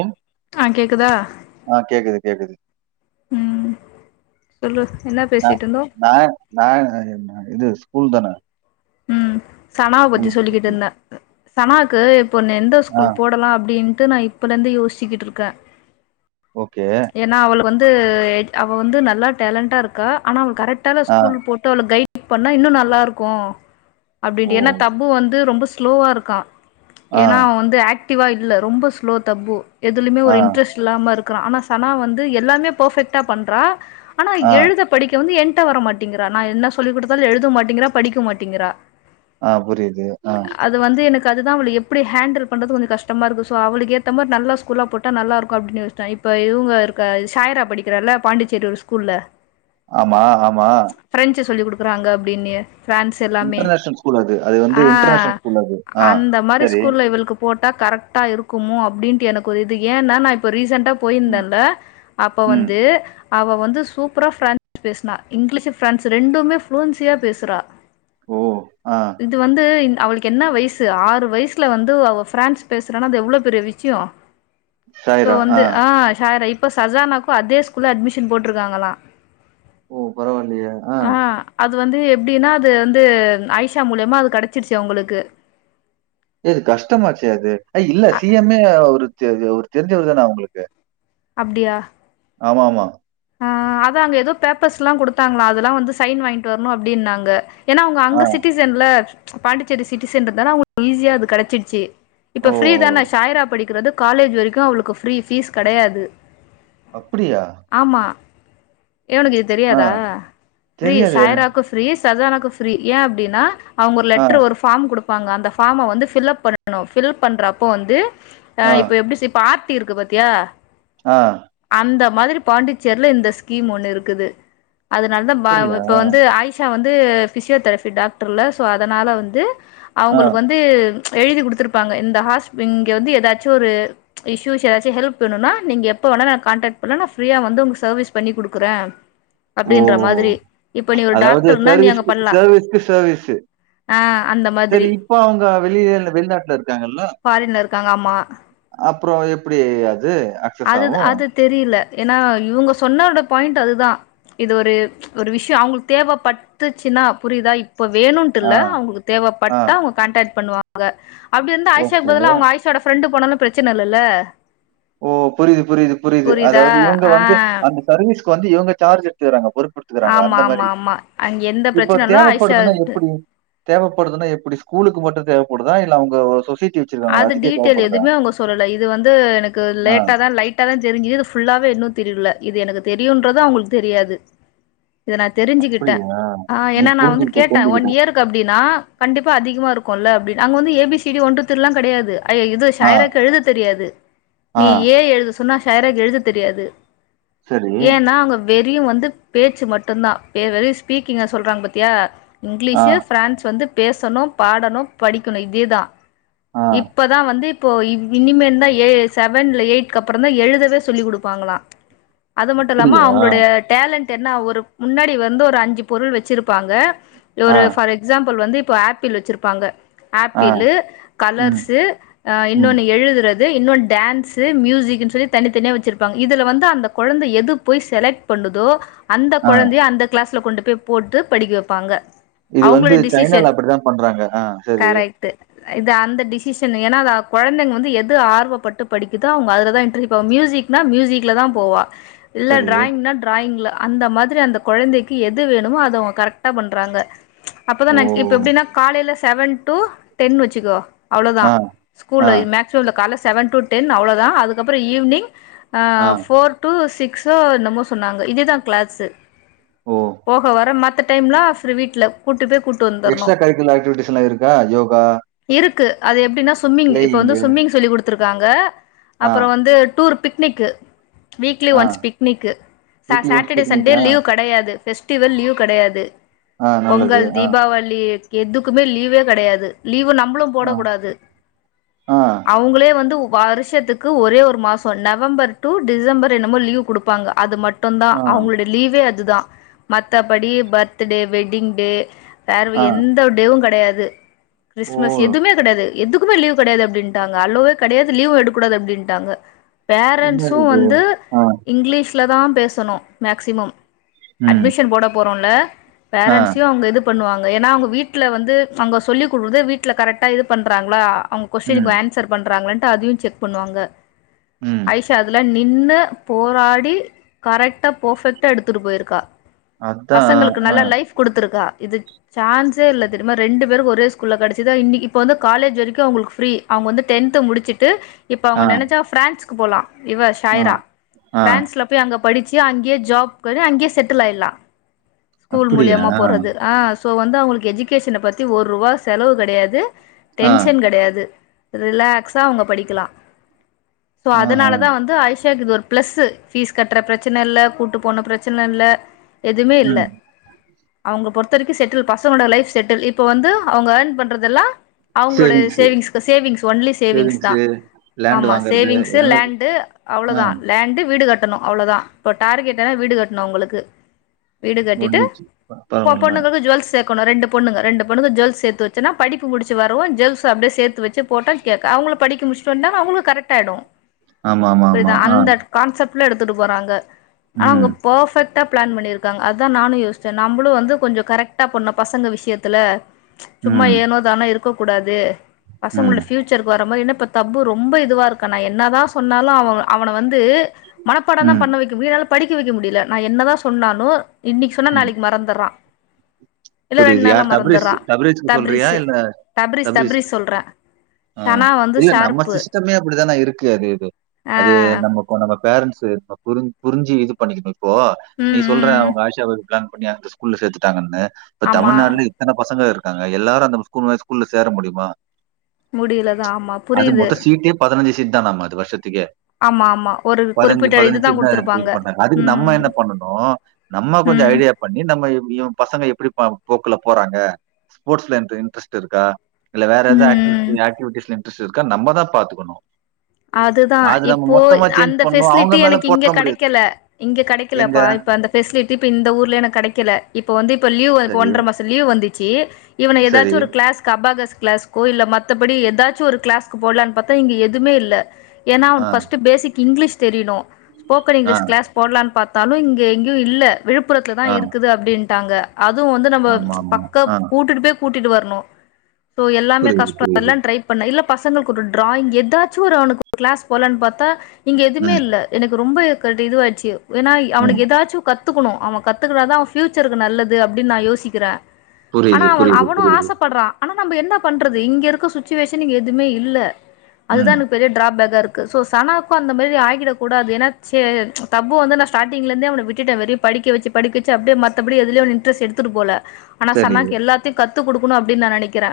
ம். ஆ கேக்குதா ஆ கேக்குது கேக்குது ம் சொல்லு என்ன ந பேசிட்டு இருந்தோ நா நா என்ன இது ஸ்கூல் தான ம் சனா பத்தி சொல்லிக்கிட்டிர்ந்த சனாக்கு இப்போ நே எந்த ஆ ஸ்கூல் போடலா அப்டின்ட்டு நா இப்பட இர்ந்து யோசிக்கிட்ருக்க ஓகே ஏனா அவள்க்கு வந்து் அவ வந்து நல்லா டேலண்ட்டா இருக்கா ஆனா அவுளு கரெக்டான ஆ. ஸ்கூல் போ ட்டு அவள கைட் பண்ணா இன்னு நல்லா இருக்கு ஓ! அப்டிடு ஏனா தப்பூ வந்து ரொம்பஸ் க்லோவா இருக்கான் ஆ, ஏனா அவன் வந்து ஆக்டிவா இல்ல ரொம்ப ஸ்லோ தப்பூ எதுலுமே ஆ, ஒரு இன்ட்ரெஸ் இல்லாம இருக்குறான் ஆனா சனா வந்து எல்லாமே பர்ஃபெக்ட்டா பண்றா ஆனா ஆ, எழுத படிக்க வந்து என்ட்ட வர மாட்டீங்குறா நா என்ன சொல்லி குடுத்ததாலு எழுத மாட்டீங்கிறா படிக்க மாட்டீங்கிறா ஆ புரிது ஆ அது வந்து எனக்கு அதுதா அவள எப்டி ஹேண்டில் பண்றது கொஞ்ச கஷ்டமா இருக்கு சோ அவளுக் ஏத்தமாரி நல்லா ஸ்கூல்லா போ ட்டா நல்லா இருக்கு அப்டின் யோஸ்த்த இப்ப இவுங்க இருக்க சாய்ரா படிக்கிறால பாண்டிச்சேரி ஒரு ஸ்கூல்ல ஆமா ஆமா ப்ரெஞ்சு சொல்லி குடுக்குறாங்க அப்டின்னு ஃபிரான்ஸ் எல்லாமே இன்டர்நேஷனல் ஸ்கூல் அது. அது வந்து ஆ இன்டர்நேஷனல் ஸ்கூல் அது. ஆ அந்த மாரி சரி. ஸ்கூல்ல இவளுக்கு போட்டா கரெக்ட்டா இருக்குமோ அப்டின்ட்டு எனக்கு ஒரு இது ஏனா நா இப்ப ரீசண்ட்டா ம், போயிர்ந்தன்ல அப்ப ம். வந்து அவ வந்து சூப்புரா ஃப்ரான்ஸ் பேசுனா இங்கிலீஷ் ஃபிரான் பேஸ்னா இங்குலிஷு பிரான்ஸு ரெண்டுமே ஃப்ளூயன்சியா பேசுறா ஓ ஆ இது வந்து அவளுக்கு என்ன வயசு ஆறு வய்ஸ்ல வந்து அவோ ஃப்ரான்ஸ் பேசுரானா அது எவ்ளோ பெரிய விஷ்யோ சோ வந்து ஆ ஷாய்ரா இப்ப சசானாக்கு அதே ஸ்கூல்ல அட்மிஷன் போட்ருக்காங்களா ஓ பரவா இல்லையே ஆ அது வந்து எப்டினா அது வந்து ஆய்ஷா மூல்யமா அது கெடச்சிருச்சு அவுங்களுக்கு இது கஷ்டமாச்சே அது அ இல்ல சி எம்மே அவுருக் தெரிஞ்சவர் தெரிஞ்சவர்தானா அவுங்ளுக்கு அப்டியா ஆமாம்மா ஆ அதா அங்க எதோ பேப்பர்ஸ்லா குடுத்தாங்ளா அதெல்லா வந்து சைன் வாய்ங்ட்டு வர்ணு அப்டின்னாங்க ஏன்னா அவுங்க ஆ. அங்க சிட்டிசன்ல பாண்டிச்சேரி சிட்டிசன்றதால அவு [inaudible] ஈஸியா அது கெடச்சிட்ச்சி. ஓ! இப்ப ஃப்ரீதான சாய்ரா படிக்கறது காலேஜ் வரிக்கு அவுளுக்கு ஃப்ரீ ஃபீஸ் கெடையாது. அப்பிடியா? ஆமா ஏ உனுக்கு இது ஆ தெரியாதா? ஃப்ரீ தெரியாதே. சாய்ராக்கு ஃபிரீ சஜானாக்கு ஃபிரீ ஏ அப்டினா அவுங்க ஒரு ஆ. லெட்ரு ஒரு ஃபாம் குடுப்பாங்க அந்த ஃபாம வந்து ஃபில் அப் பண்ணனு ஃபில் பண்றப்போ வந்து ஆ இப்ப எப்டி சி பார்ட்டி இருக்கு பாத்தியா? ஆ. அந்த மாதிரி பாண்டிச்சேர்ல இந்த ஸ்கீம் ஒண்ணு இருக்குது. அதுனால்தா பா புரியல இப்ப வந்து ஆய்ஸ் ஸா வந்து ஃபிசியோதரஃபி டாக்டர்ல்ல சோ அதனால வந்து ஆ அவுங்களுக்கு வந்து எழுதி குடுத்திருப்பாங்க இந்த ஹாஸ்ப் இங்க வந்து எதாச்சு ஒரு இஸ்யூஸ் எதாச்சி ஹெல்ப் வேணுனா நீங்க எப்ப வேணாலு என்ன காண்டாக்ட் பண்லா நா ஃப்ரியா வந்து உங்க சவீஸ் பண்ணி குடுக்குறே. ஓ ஒரு அதாவது டாக்டர்னா நீ அங்க சர்வீஸ்க்கு பண்ணலாம் செவீஸ்க்கு செவீஸு. ஆ அந்த மாதிரி செரி இப்ப அவுங்க வெளிய இல்ல வெளிநாட்ல இருக்காங்கல்ல. ஃபாரின்ல இருக்காங்க ஆமா அப்றோ எப்டி அது அ அதுத் அது தெரில ஏனா இவுங்க சொன்னோட பாயிண்ட் அதுதா. இது ஒரு ஒரு விஷ்யோ அவுங்குளுக் தேவப்பட்டுச்சுன்னா புரிதா இப்ப வேணுன் ஆ, டுல்ல அவுங்குளுக் ஆ. தேவப்பட்டா அவுங்க கான்டாக்ட் பண்ணுவாங்க அப்டி இருந்தா ஆய்ஷாக் ஓகே. பதிலா அவுங்க ஆய்ஸ் சோட ஃப்ரெண்டு போனாலு பிரச்சன இல்லல்ல. ஓ புரிது புரிது புரிது புரியுதா அதாவது இவுங்க ஆ வந்து அந்த சர்வீஸ்க்கு வந்து இவுங்க சார்ஜ் எடுத்துகிறாங்க பொறுப்பு த்துகறாங்க ஆமா அந்த ஆமா மாரி ஆமா அங்க எந்த இப்ப பிரச்சன இல்ல தேவப்படுதுன்னா ஆயிஷா எப்பிடி? தேவைப்படுதுன்னா எப்பிடி ஸ்கூலுக்கு மட்டு தேவப்படுதா இல்ல அவுங்க ஒ சொசைட்டி வச்சிருக்காங்களா? அது அதுக்கே டீட்டெயில் தேவைப்படுதா? எதுமே அவுங்க சொல்லல இது வந்து எனக்கு ஆ. லேட்டா தா லை ட்டாதா தெரிஞ்சிது இது ஃபுல்லாவே இன்னு தெரில. இது எனக்கு தெரியுன்றது அவுங்களுக் தெரியாது. இத நா தெரிஞ்சுக்கிட்டே புரியுது. ஆ நீ ஏனா நா வந்து புரிஞ்சுகிட்ட, கேட்டே ஒன் புரிஞ்சுகிட்ட. இயர் க்கு அப்டினா கண்டிப்பா அதிகமா இருக்குல்ல அப்டின் அங்க வந்து A B C D one two three long கெடையாது. அய்யோ இது ஆ, சாய்ராக்கு எழுத தெரியாது. ஆ. நீ ஏ எழுது சொன்னா சாய்ராக்கு எழுத தெரியாது. சரி. ஏன்னா அங்க வெரியு வந்து பேச்சு மட்டுந்தா பெ வெரு ஸ்பீக்கிங்க சொல்றாங் பாத்தியா? ஆ. இங்கிலீஷு, ஃப்ரான்ஸ் வந்து பேசணு, பாடணு, படிக்கணு இதே தா. ஆ. இப்பதா வந்தி இப்போ இவ் இனிமேன்ந்தா ஏ செவன் இல்ல எயிட்கப்புறந்தா எழுதவே சொல்லிக் குடுப்பாங்களா. அது மட்டு இல்லாம அப்படியா? அவுங்ளுடைய டேலண்ட் என்ன ஒரு முன்னாடி வந்து ஒரு அஞ்சு பொருள் வெச்சிருப்பாங்க. ஆ, ஒரு ஃபார் எக்ஸாம்புள் வந்து இப்ப ஆப்பிள் வெச்சிருப்பாங்க ஆ. ஆப்பிளு ம், கலர்ஸு அ ம். இன்னொன்னு எழுதுறது இன்னு டான்ஸு, மியூசிக்ன் சொல்லி தனித்தனியா வெச்சிருப்பாங் இதுல வந்து அந்த கொழந்த எது போய் செலக் ட் பண்ணுதோ அந்த ஆ. கொழந்தைய அந்த கிளாஸ்ல கொண்டு போய் போட்டு படிக்க வெப்பாங்க. இது வந்து சைனால அப்டிதா பண்றாங்க ஆ செரி. ட்டு. இது அந்த டிசிஷன் எனா அத கொழந்தங் வந்து எது ஆர்வப்பட்டு படிக்கிதோ அவுங்க அதுலதா இட்ரி ப மியூசிக் னா மியூசிக்ல தா போவா. இல்ல சரி. டிராயிங்னா டிராயிங்ல அந்த மாதிரி அந்த கொழந்தைக்கு எது வேணுமோ அத அவுங்க கரெக்டா பண்றாங்க. ஓ! அப்பதான இப்ப எப்டினா காலைல செவன் டு டென் வெச்சிக்கோ. அவ்ளதா ஆ, ஆ, ஸ்கூல்லய் மேக்சிமம்ல கால செவன் டு டென் அவ்ளோதா அதுக்கப்ற ஈவ்னிங் ஆ ஃபோர் டு சிக்ஸோ என்னமோ சொன்னாங்க இதிதா க்ளாஸு ஓ! போஹ வர மத்த டைம்லா ஃப்ரி வீட்ல கூட்டு போய் குட் எக்ஸ்ட்ரா கரிக்குலர் ஆக்டிவிட்டிஸ் எல்லா இருக்கா யோகா இருக்கு அது எப்டின்னா சும்மிங் இப்ப வந்து பிளேயிங்கு. சும்மிங் சொல்லி்க்குடுத்துருக்காங்க ஆ, அப்பறோ வந்து டூர் பிக்னிக்கு வீக்லி ஆ. ஒன்ஸ் பிக்னிக்கு சா வீக்லி ஒன்ஸ் சாட்டடே சண்டே பிக்னிக்கா? லீவ் கிடையாது ஃபெஸ் திவல் லீவ் கடையாது ஆ, நல்லது. பொங்கல் ஆ, தீபாவளி எதுக்குமே லீவே கெடையாது லீவு நம்ளும் ஆ, போடக் கூடாது ஆ அவ்ங்களே வந்துவ் வருஷத்துக்கு ஒரே ஒரு மாசோ நவம்பர் டு டிசம்பர் என்னமோ லீவ் குடுப்பாங்க அது மட் ட்டுன்தா ஆ, அவங்க்ளோட லீவே அதுதா மத்தபடி பர்த்டே வெட்டிங் டே சார்வு ஆ. எந்தவு டேவு கெடையாது ஓ! மஸ் எதுமே கெடையாது எதுக்குமே லீ்வ் கெடையாது அப்படின்ட்டாங்க அலுவே கெடையாது லீவ் எடுக்கூடாது அடின்ட்டாங்க பேரண்ட்ஸு என்னது? வந்து ஆ, இங்லீஷ்லதா பேசனு மேக்ஸிமம் ம், அட்மிஷன் போட போறோல ஆ, பேரண்ட்ஸையு அவங்க இது பண்ணுவாங்க ஏன்னா அவங்க வீட்ல வந்து ஃபங்க சொல்லிக் கொடுக்குற்து வீட்ல கரக்டா இது பண்றாங்ளா அவுங் ம், கொஷ்ன்க்கு ஆன்சர் பண்றாங்களன்ட்டு அதையு செக் பண்ணுவாங்க ம் ஆயிஷா அதுல நின்னு போராடி கரெட்டா பொஃபெக்ட்டா எடுத்துட்டு போய்ருக்கா அதான். பசங்களுக்கு ஆ, நல்ல லைஃப் குடுத்துருக்கா இது சான்ஸே இல்ல தெரிமா ரெண்டு பேரு ஒரே ஸ்கூல்ல கடிச் இதா இன்னி இப்ப வந்து காலேஜ் வரைக்கு அவங்ளு ஃப்ரீ அவங்க வந்து டென்த்து முடிச்சுட்டு இப்ப அவங்க ஆ, நெனைச்சா ஃப்ரான்ஸ் போலா இவ ஆ, ஷாய்ரா ஆ. ஃப்ரான்ஸ்ல போய் அங்க படிச்சி அங்க்யே ஜாப் கொது அங்க்யே செட்டில் ஆய்லா ஸ்கூல் அப்படியா? மூல்யமா போறது ஆஸ் சோ வந்து அவங்களுக்கு எஜிகேஷன பத்தி ஒருவா செலவு கெடையாது ஆ, டென்ஷன் கெடையாது ரிலாக்ஸா அவங்க படிக்கலா சோ ஆஹ. அதனாலத் தா வந்து ஆய்ஷாக் இது ஒரு ப்ளஸ்ஸு ஃபீஸ் கட்ற பிரச்சன இல்ல கூட்டு போன பிரச்சன இல்ல எதுமே இல்ல ம். அவங்க பொறுத்த வரைக்கு செட்டில் பசங்களோட லைஃப் செட்டில் இப்போ வந்து அவங்க ஏர்ன் பண் றதெல்லா அவங்களோட சேரிங்க, சேரிங்க. சேவிங்ஸ்க்கு சேவிங்ஸ் வன்லி சேவிங்ஸ் தா சேவிங்ஸு, லேண்ட் ஆமா வாங்குறது சேவிங்ஸீ ஏதாவது லேண்டு ஆ அவ்ளதா லேண்டு வீடு கட் ட்டனு அவ்ளதா இப்ப டார்கெட் என வீடு கட்ணு அவுங்களுக்கு வீடு கட்டிட்டு முடிஞ்சிச்சு. ப போ பரவால்ல. பொண்ணுகுக்கு ஜுவல்ஸ்ஸு க்கனு ரெண்டு பொண்ணுங்க ரெண்டு பொண்ணு ஜுல்ஸ் சேத்து வச்சனா படிப்பு முடிச்சு வரவு ஜெல்ஸ் அப்டியே சேத்து வெ ச்சு போட்டா கேக் அவுங்கள படிக்க முடிச்சு வன்ட்டா அவுங்குளு கரட் ஆய்டு ஆமா, ஆமா, ஆமா. புரிதா ஆ. அந்தக் கான்செப்ல எடுத்துட்டு போறாங்க ஆனா அவங்க ம், பர்ஃபெக் ட்டா ப்ளான் பண்ணிருக்காங் அதான் நானு யோசிச்ச நம்புளு வந்து கொஞ்சோ கரக்டா பண்ணு பசங்க விஷ்யத்துல சும்மா ம், ஏனோ தானோ இருக்கக்கூடாது ம், பசங்களோட ஃப்யு ச்சருக் வர மாய் என்னப்பா தப்பு ரொம்ப இதுவா இருக்க நா என்னதா‌ சொன்னாலு அவுவு அவன வந்து மனப்பாடன்தா ம், பண்ண வெக்க வீடால படிக்க வெக்க முடில நா என்னதா சொன்னாலு இன்னிக் சொன்னா நாளைக் மறந்துறா‌ புரிது யார் தப்ரெஸ்ஸு தப்ரேச்க்கு சொல்றியா தப்ரிஸு இல்ல தப்ரிஸ் ஆ ஷனா வந்து இல்ல நம்ம ஷார்ப்பு சிஸ்டமே அப்டித்தானா இருக்கு அது இது ஆ அது நம் நம்ம கோனக்க பேரண்ஸு ப புரின் புரிஞ்சி இது பண்ணிக்கிணு இப்போ நீ ம் சொல்ற ம் உங்க ஆஷாவெவ் ப்ளான் பண்ணி அந்த ஸ்கூல்ல சேத்துட்டாங்கன்னு இப்ப ஆமா தமநார்லி எத்தன பசங்க இருக்காங்க எல்லாரு அந்த ம ஸ்கூல் ம ஸ்கூல்ல சேர முடியுமா முடியலதா ஆமா அது புரியுது மொத்த சீட்டே பதினஞ்சு சீட் தானம்ம அது வர்ஷத்துக்கே ஆமா ஆமா ஒரு பதினஞ்சு குறிப்பிட்ட பதினஞ்சு இதுதா இது குடுத்துருப்பாங்க பண்ணாங்க அதுக்கு நம்ம ம் என்ன பண்ணணு நம்ம கொஞ்சோ ம் ஐடியா பண்ணி நம்ம எப்டியு பசங்க எப்டி ப போக்குல போறாங்க ஸ்போர்ட்ஸ்ல இன்ரெ இன்ரெஸ்ட் இருக்கா இல்ல வேற ஏதோ ம் ம் ஆகட்டி ஆக்டிவிட்டிஸ்ல இன்ரெஸ்ட் இருக்கா நம்மதா பாத்துக்கணு அதுதா இப்போ அந்த அவங்க ஃபெசிலிட்டி மேல எனக்கு இங்க போட முடியாது. கடைக்கல இங்க எங்க? கடைக்கலப்பா இப்ப அந்த பெசிலிட்டி இப்ப இந்த ஊர்ல எனக் கடைக்கல இப்ப வந்து இப்ப லீவ் இப்ப சரி, ஒன்றர மாசோ லீவ்வு வந்துச்சு இவன சரி. ஏதாச்சு ஒரு கிளாஸ்க்கு அபாகஸ் கிளாஸ் கோ இல்ல மத்தபடி ஏதாச்சு ஒரு க்ளாஸ்கு போடலான்னு பாத்தா இங்க எதுமே இல்ல ஏனா ஆ, அவுளுக்கு ஃபஸ்ட்டு பேசிக் இங்லிஷ் தெரியிணு ஸ்போக்கன் ஆ, இங்லீஷ் கிளாஸ் போடலான்னு பாத்தாலு இங்க எங்கேயு இல்ல விழுப்புரத்தில தா ஆ. இருக்குது அப்டின்ட்டாங்க அதுவு வந்து நம்ப ஆமாமா. பக்க ஆ. கூட்டிட்டு போய் கூட்டிட்டு வர்ணு சோ எல்லாமே புரியுது, கஷ்டோ புரியுது. எல்லா ட்ரை பண்ண இல்ல பசங்களுக்கு ஒரு ட்ராயிங் எதாச்சு ஒரு அவனுக்கு ஒரு கிளாஸ் போலான்னு பத்தா இங்க எதுமே ம், இல்ல எனக்கு ரொம்ப கட் இதுவாயுச்சு ஏனா ம். அவனுக்கு ஏதாச்சு கத்துக்கணு அவ கத்துக்கனாதா அவன் ஃபியூச்சருக்கு நல்லது அப்டினு நா யோசிக்கிறே ஆனா புரியுது, அவ புரியுது, அவுனு புரியுது. ஆசப்படுறா ஆனா நம்ம என்ன பண்றது இங்க இருக்க சுச்சிவெஷன் இங்க எதுமே இல்ல அதுதா ம். எனக் ட்ராபெங்க இருக்கு சோ சனாவுக்கு அந்த மாரி ஆகிடக்கூடாது ஏனா செ தப்பு வந்து நா ஸ்டார்டிங்ல இருந்தே அவ விட்டுட்டே வெளி படிக்க வச்சு படிக்க வச்சு அப்டியே மத்தபடி எதுலயே அவுனு இன்டரஸ்ட் எடுத்துட்டு போல ஆனா சரி, சன்னாக்கு எல்லாத்தியு கத்து குடுக்கணு அப்டின்னு நா நெனைக்கிறே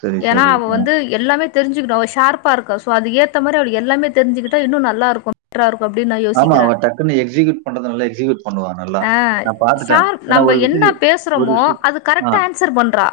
சரி, ஏனா சரி. அவ வந்து எல்லாமே தெரிஞ்சுக்கனு அவ ஷார்பா இருக்கா சோ அதுக்கு ஏத்த மாரி அவ எல்லாமே தெரிஞ்சுக்கிட்டா இன்னு நல்லா இருக்கு பெட்ராருக்கு அப்டின் நா யோ ஆமா அவ டக்குன்னு எக்ஸிக்யூட் பண்றது நல்லா எக்ஸிக்யூட் பண்ணுவா நல்லா ஆ நா பாத்துட்டே ஷார்ப் நம்ம என்ன பேசுறமோ அது ஆ, கரெக்ட்டா ஆன் சர் பண்றா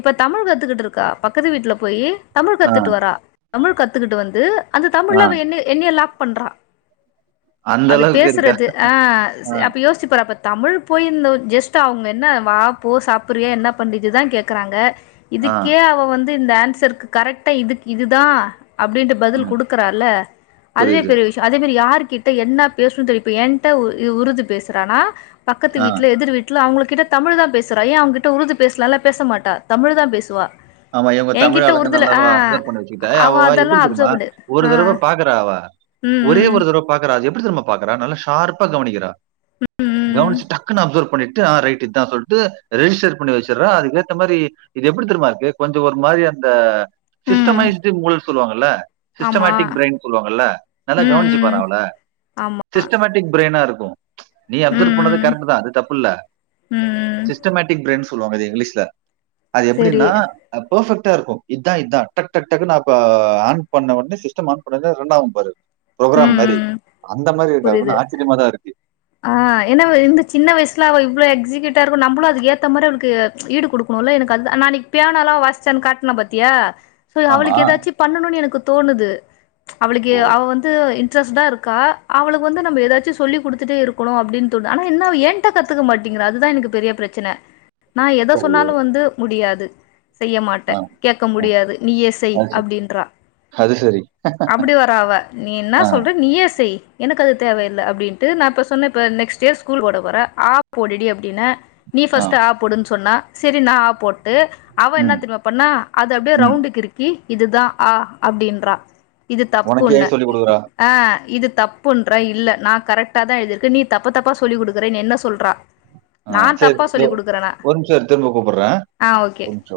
இப்ப தமிழ் கத்துக்கிட்டு இருக்கா பக்கத்து வீட்ல போய் தமிழ் ஆ, கத்துட்டு வரா தமிழ் கத்துக்கிட்டு வந்து அந்த ஆ. தமிழ்ல அவ என்னைய என்னைய லாக் பண்றா அந்த அது அளவுக்கு இருக்கா? பேசுறது அ ஆ, அப்ப யோசிச்சு பாரு அப்ப தமிழ் போய் இந்த ஜஸ்ட் அவுங்க என்ன வா போ சாப்புரிய என்ன பண்ணிட்டு இதா கேக்குறாங்க ஆ, இதுக்கே அவ வந்து இந்த ஆன்சருக்கு கரெக்டா இதுக்கு இதுதா அப்டின்ட்டு பதுல் ம். குடுக்குறால்ல அதுவே புரியுது. பெரிய விஷ் அதே மாரி யார்கிட்ட என்ன பேசுனு தெரியு இப்ப என்ட உருது பேசுறானா பக்கத்து ஆ. வீட்டுல எதுர் வீட் ல அவுங்ககிட்ட தமிழ் தா பேசுறா ஏன் அவுங்ககிட்ட உருது பேசலல்லா பேசமாட்டா தமிழ் தா பேசுவா ஆமா இவங்க தமிழ் என்கிட்ட ஆளுங்க உருதுல நல்ல அவ ஆ அப்சர் பண்ணி வச்சிகிட்டு [unintelligible] அவ அவவா எப்டி அதெல்லா தெரியுமா அப்சர்வ் பண்ணு ஒரு ஆ தடவ பாக்கறா அவ ம் ஒரே ம் ஒரு தட வ பாக்குறா அது எப்டி தெரியுமா பாக்குறா நல்லா ஷார்பா கவுனிக்கிற ம் ம் கவுனிச்சி டக் குன்னு அப்சர்வ் பண்ணிட்டு ஆ ரைட்டு இதா சொல்ட்டு ரிஜிஸ்டர் பண்ணி வச்சிர்ற அது ஏத்த மாரி இது எப்டி தெரிமாருக்கு கொஞ்சோ ஒரு மாரி அந்த ம் சிஸ்டமைஸ்டு முள சொல்லுவாங்கல்ல ஆமா சிஸ்டமேட்டிக் பிரைன் சொல்லுவாங்கல்ல நல்லா ம் கவனிச்சு ம் பாரே அவ்ள ஆமா சிஸ்டமேட் டிக் பிரைய்னா இருக்கு நீ அப்சர்வ் ம் பண்ணது ம் ம் கரெக்டு தா அது தப்பு இல்ல ம் சிஸ்டமேட்டிக் பிரைன் சொல்லுவாங்க இது இங்லீஷ்ல அது செரி எப்டின்னா ஆ பெர்ஃபெக்டா இருக்கு இத்தா இதா டட் டட் டக்குனா அப்ப ஆன் பண்ண உடனே சிஸ்டம் ஆன் பண்ண உனே ரன் ஆகு பாரு ப்ரோக்ரா ம் மாரி ம் அந்த மாரி இருக்கா புரிது [unintelligible] ஆச்சரியமாதா இருக்கு ஆ என்ன அவ்வ இந்த சின்ன வய்சுல அவ இவ்ளோ எக்ஸிக்யூட் இருக்கு நம்பளு அதுக்கு ஏத்த மாரி அவ்ளுக்கு ஈடு குடுக்கணுல எனக்கு அது தா நான் இன்னைக்கு பியானாலா வாசுச்சேன் காட்னே பாத்தியா சோ ஆமா. அவளுக்கு ஏதாச்சு பண்ணணுனு எனக்கு தோணுது அவளுக்கு ஓ! அவ வந்து ப இன்டரஸ்டா இருக்கா அவளுக்கு வந்து நம்ம எதாச்சு சொல்லி குடுத்துட்டே இருக்கணு அப்டின் தோணுது ஆனா என்ன அவ எ தா கத்துக்க மாட்டீங்றா அதுதா எனக்கு பெரிய பிரச்ன நா எத சரி. சொன்னாலு வந்து முடியாது செய்ய மாட்டே ஆ, கேக்க ஆ. முடியாது நீயே செய் அப்டின்றா சேரி அப்டி வரா அவ நீ என்ன சொல்ற நீயே செய் எனக்கு அது தேவயில்லை அப்டின்ட்டு நா இப்ப சொன்ன ப நெக்ஸ்ட் இயர் ஸ்கூல் போட போறே ஆ போடுடி அப்டின்ன நீ ஃபஸ்ட் ஆ போடுன்னு சொன்னா சேரி நா ஆ போட் டு அவ என்ன ம், தெரியுமா பண்ணா அது அப்டியே ம். ரவுண்டு கிருக்கி இதுதா ஆ அப்டின்றா இது உனக்கு தப்புன்னு ஏன் சொல்லிக் குடுக்குறா? ஆ இது தப்புன்ற இல்ல நா கரெக்டா தா எழுதிருக்கு நீ தப்பு தப்பா சொல்லி குடுக்குறே என்ன சொல்றா ஆ நா சரி. தப்பா இதோ சொல்லி குடுக்குறேனா ஒரு நிமிஷம் இரு திரும்ப கூப்பிடுறேன். ஆ ஓகே ஒரு நிமிஷம்.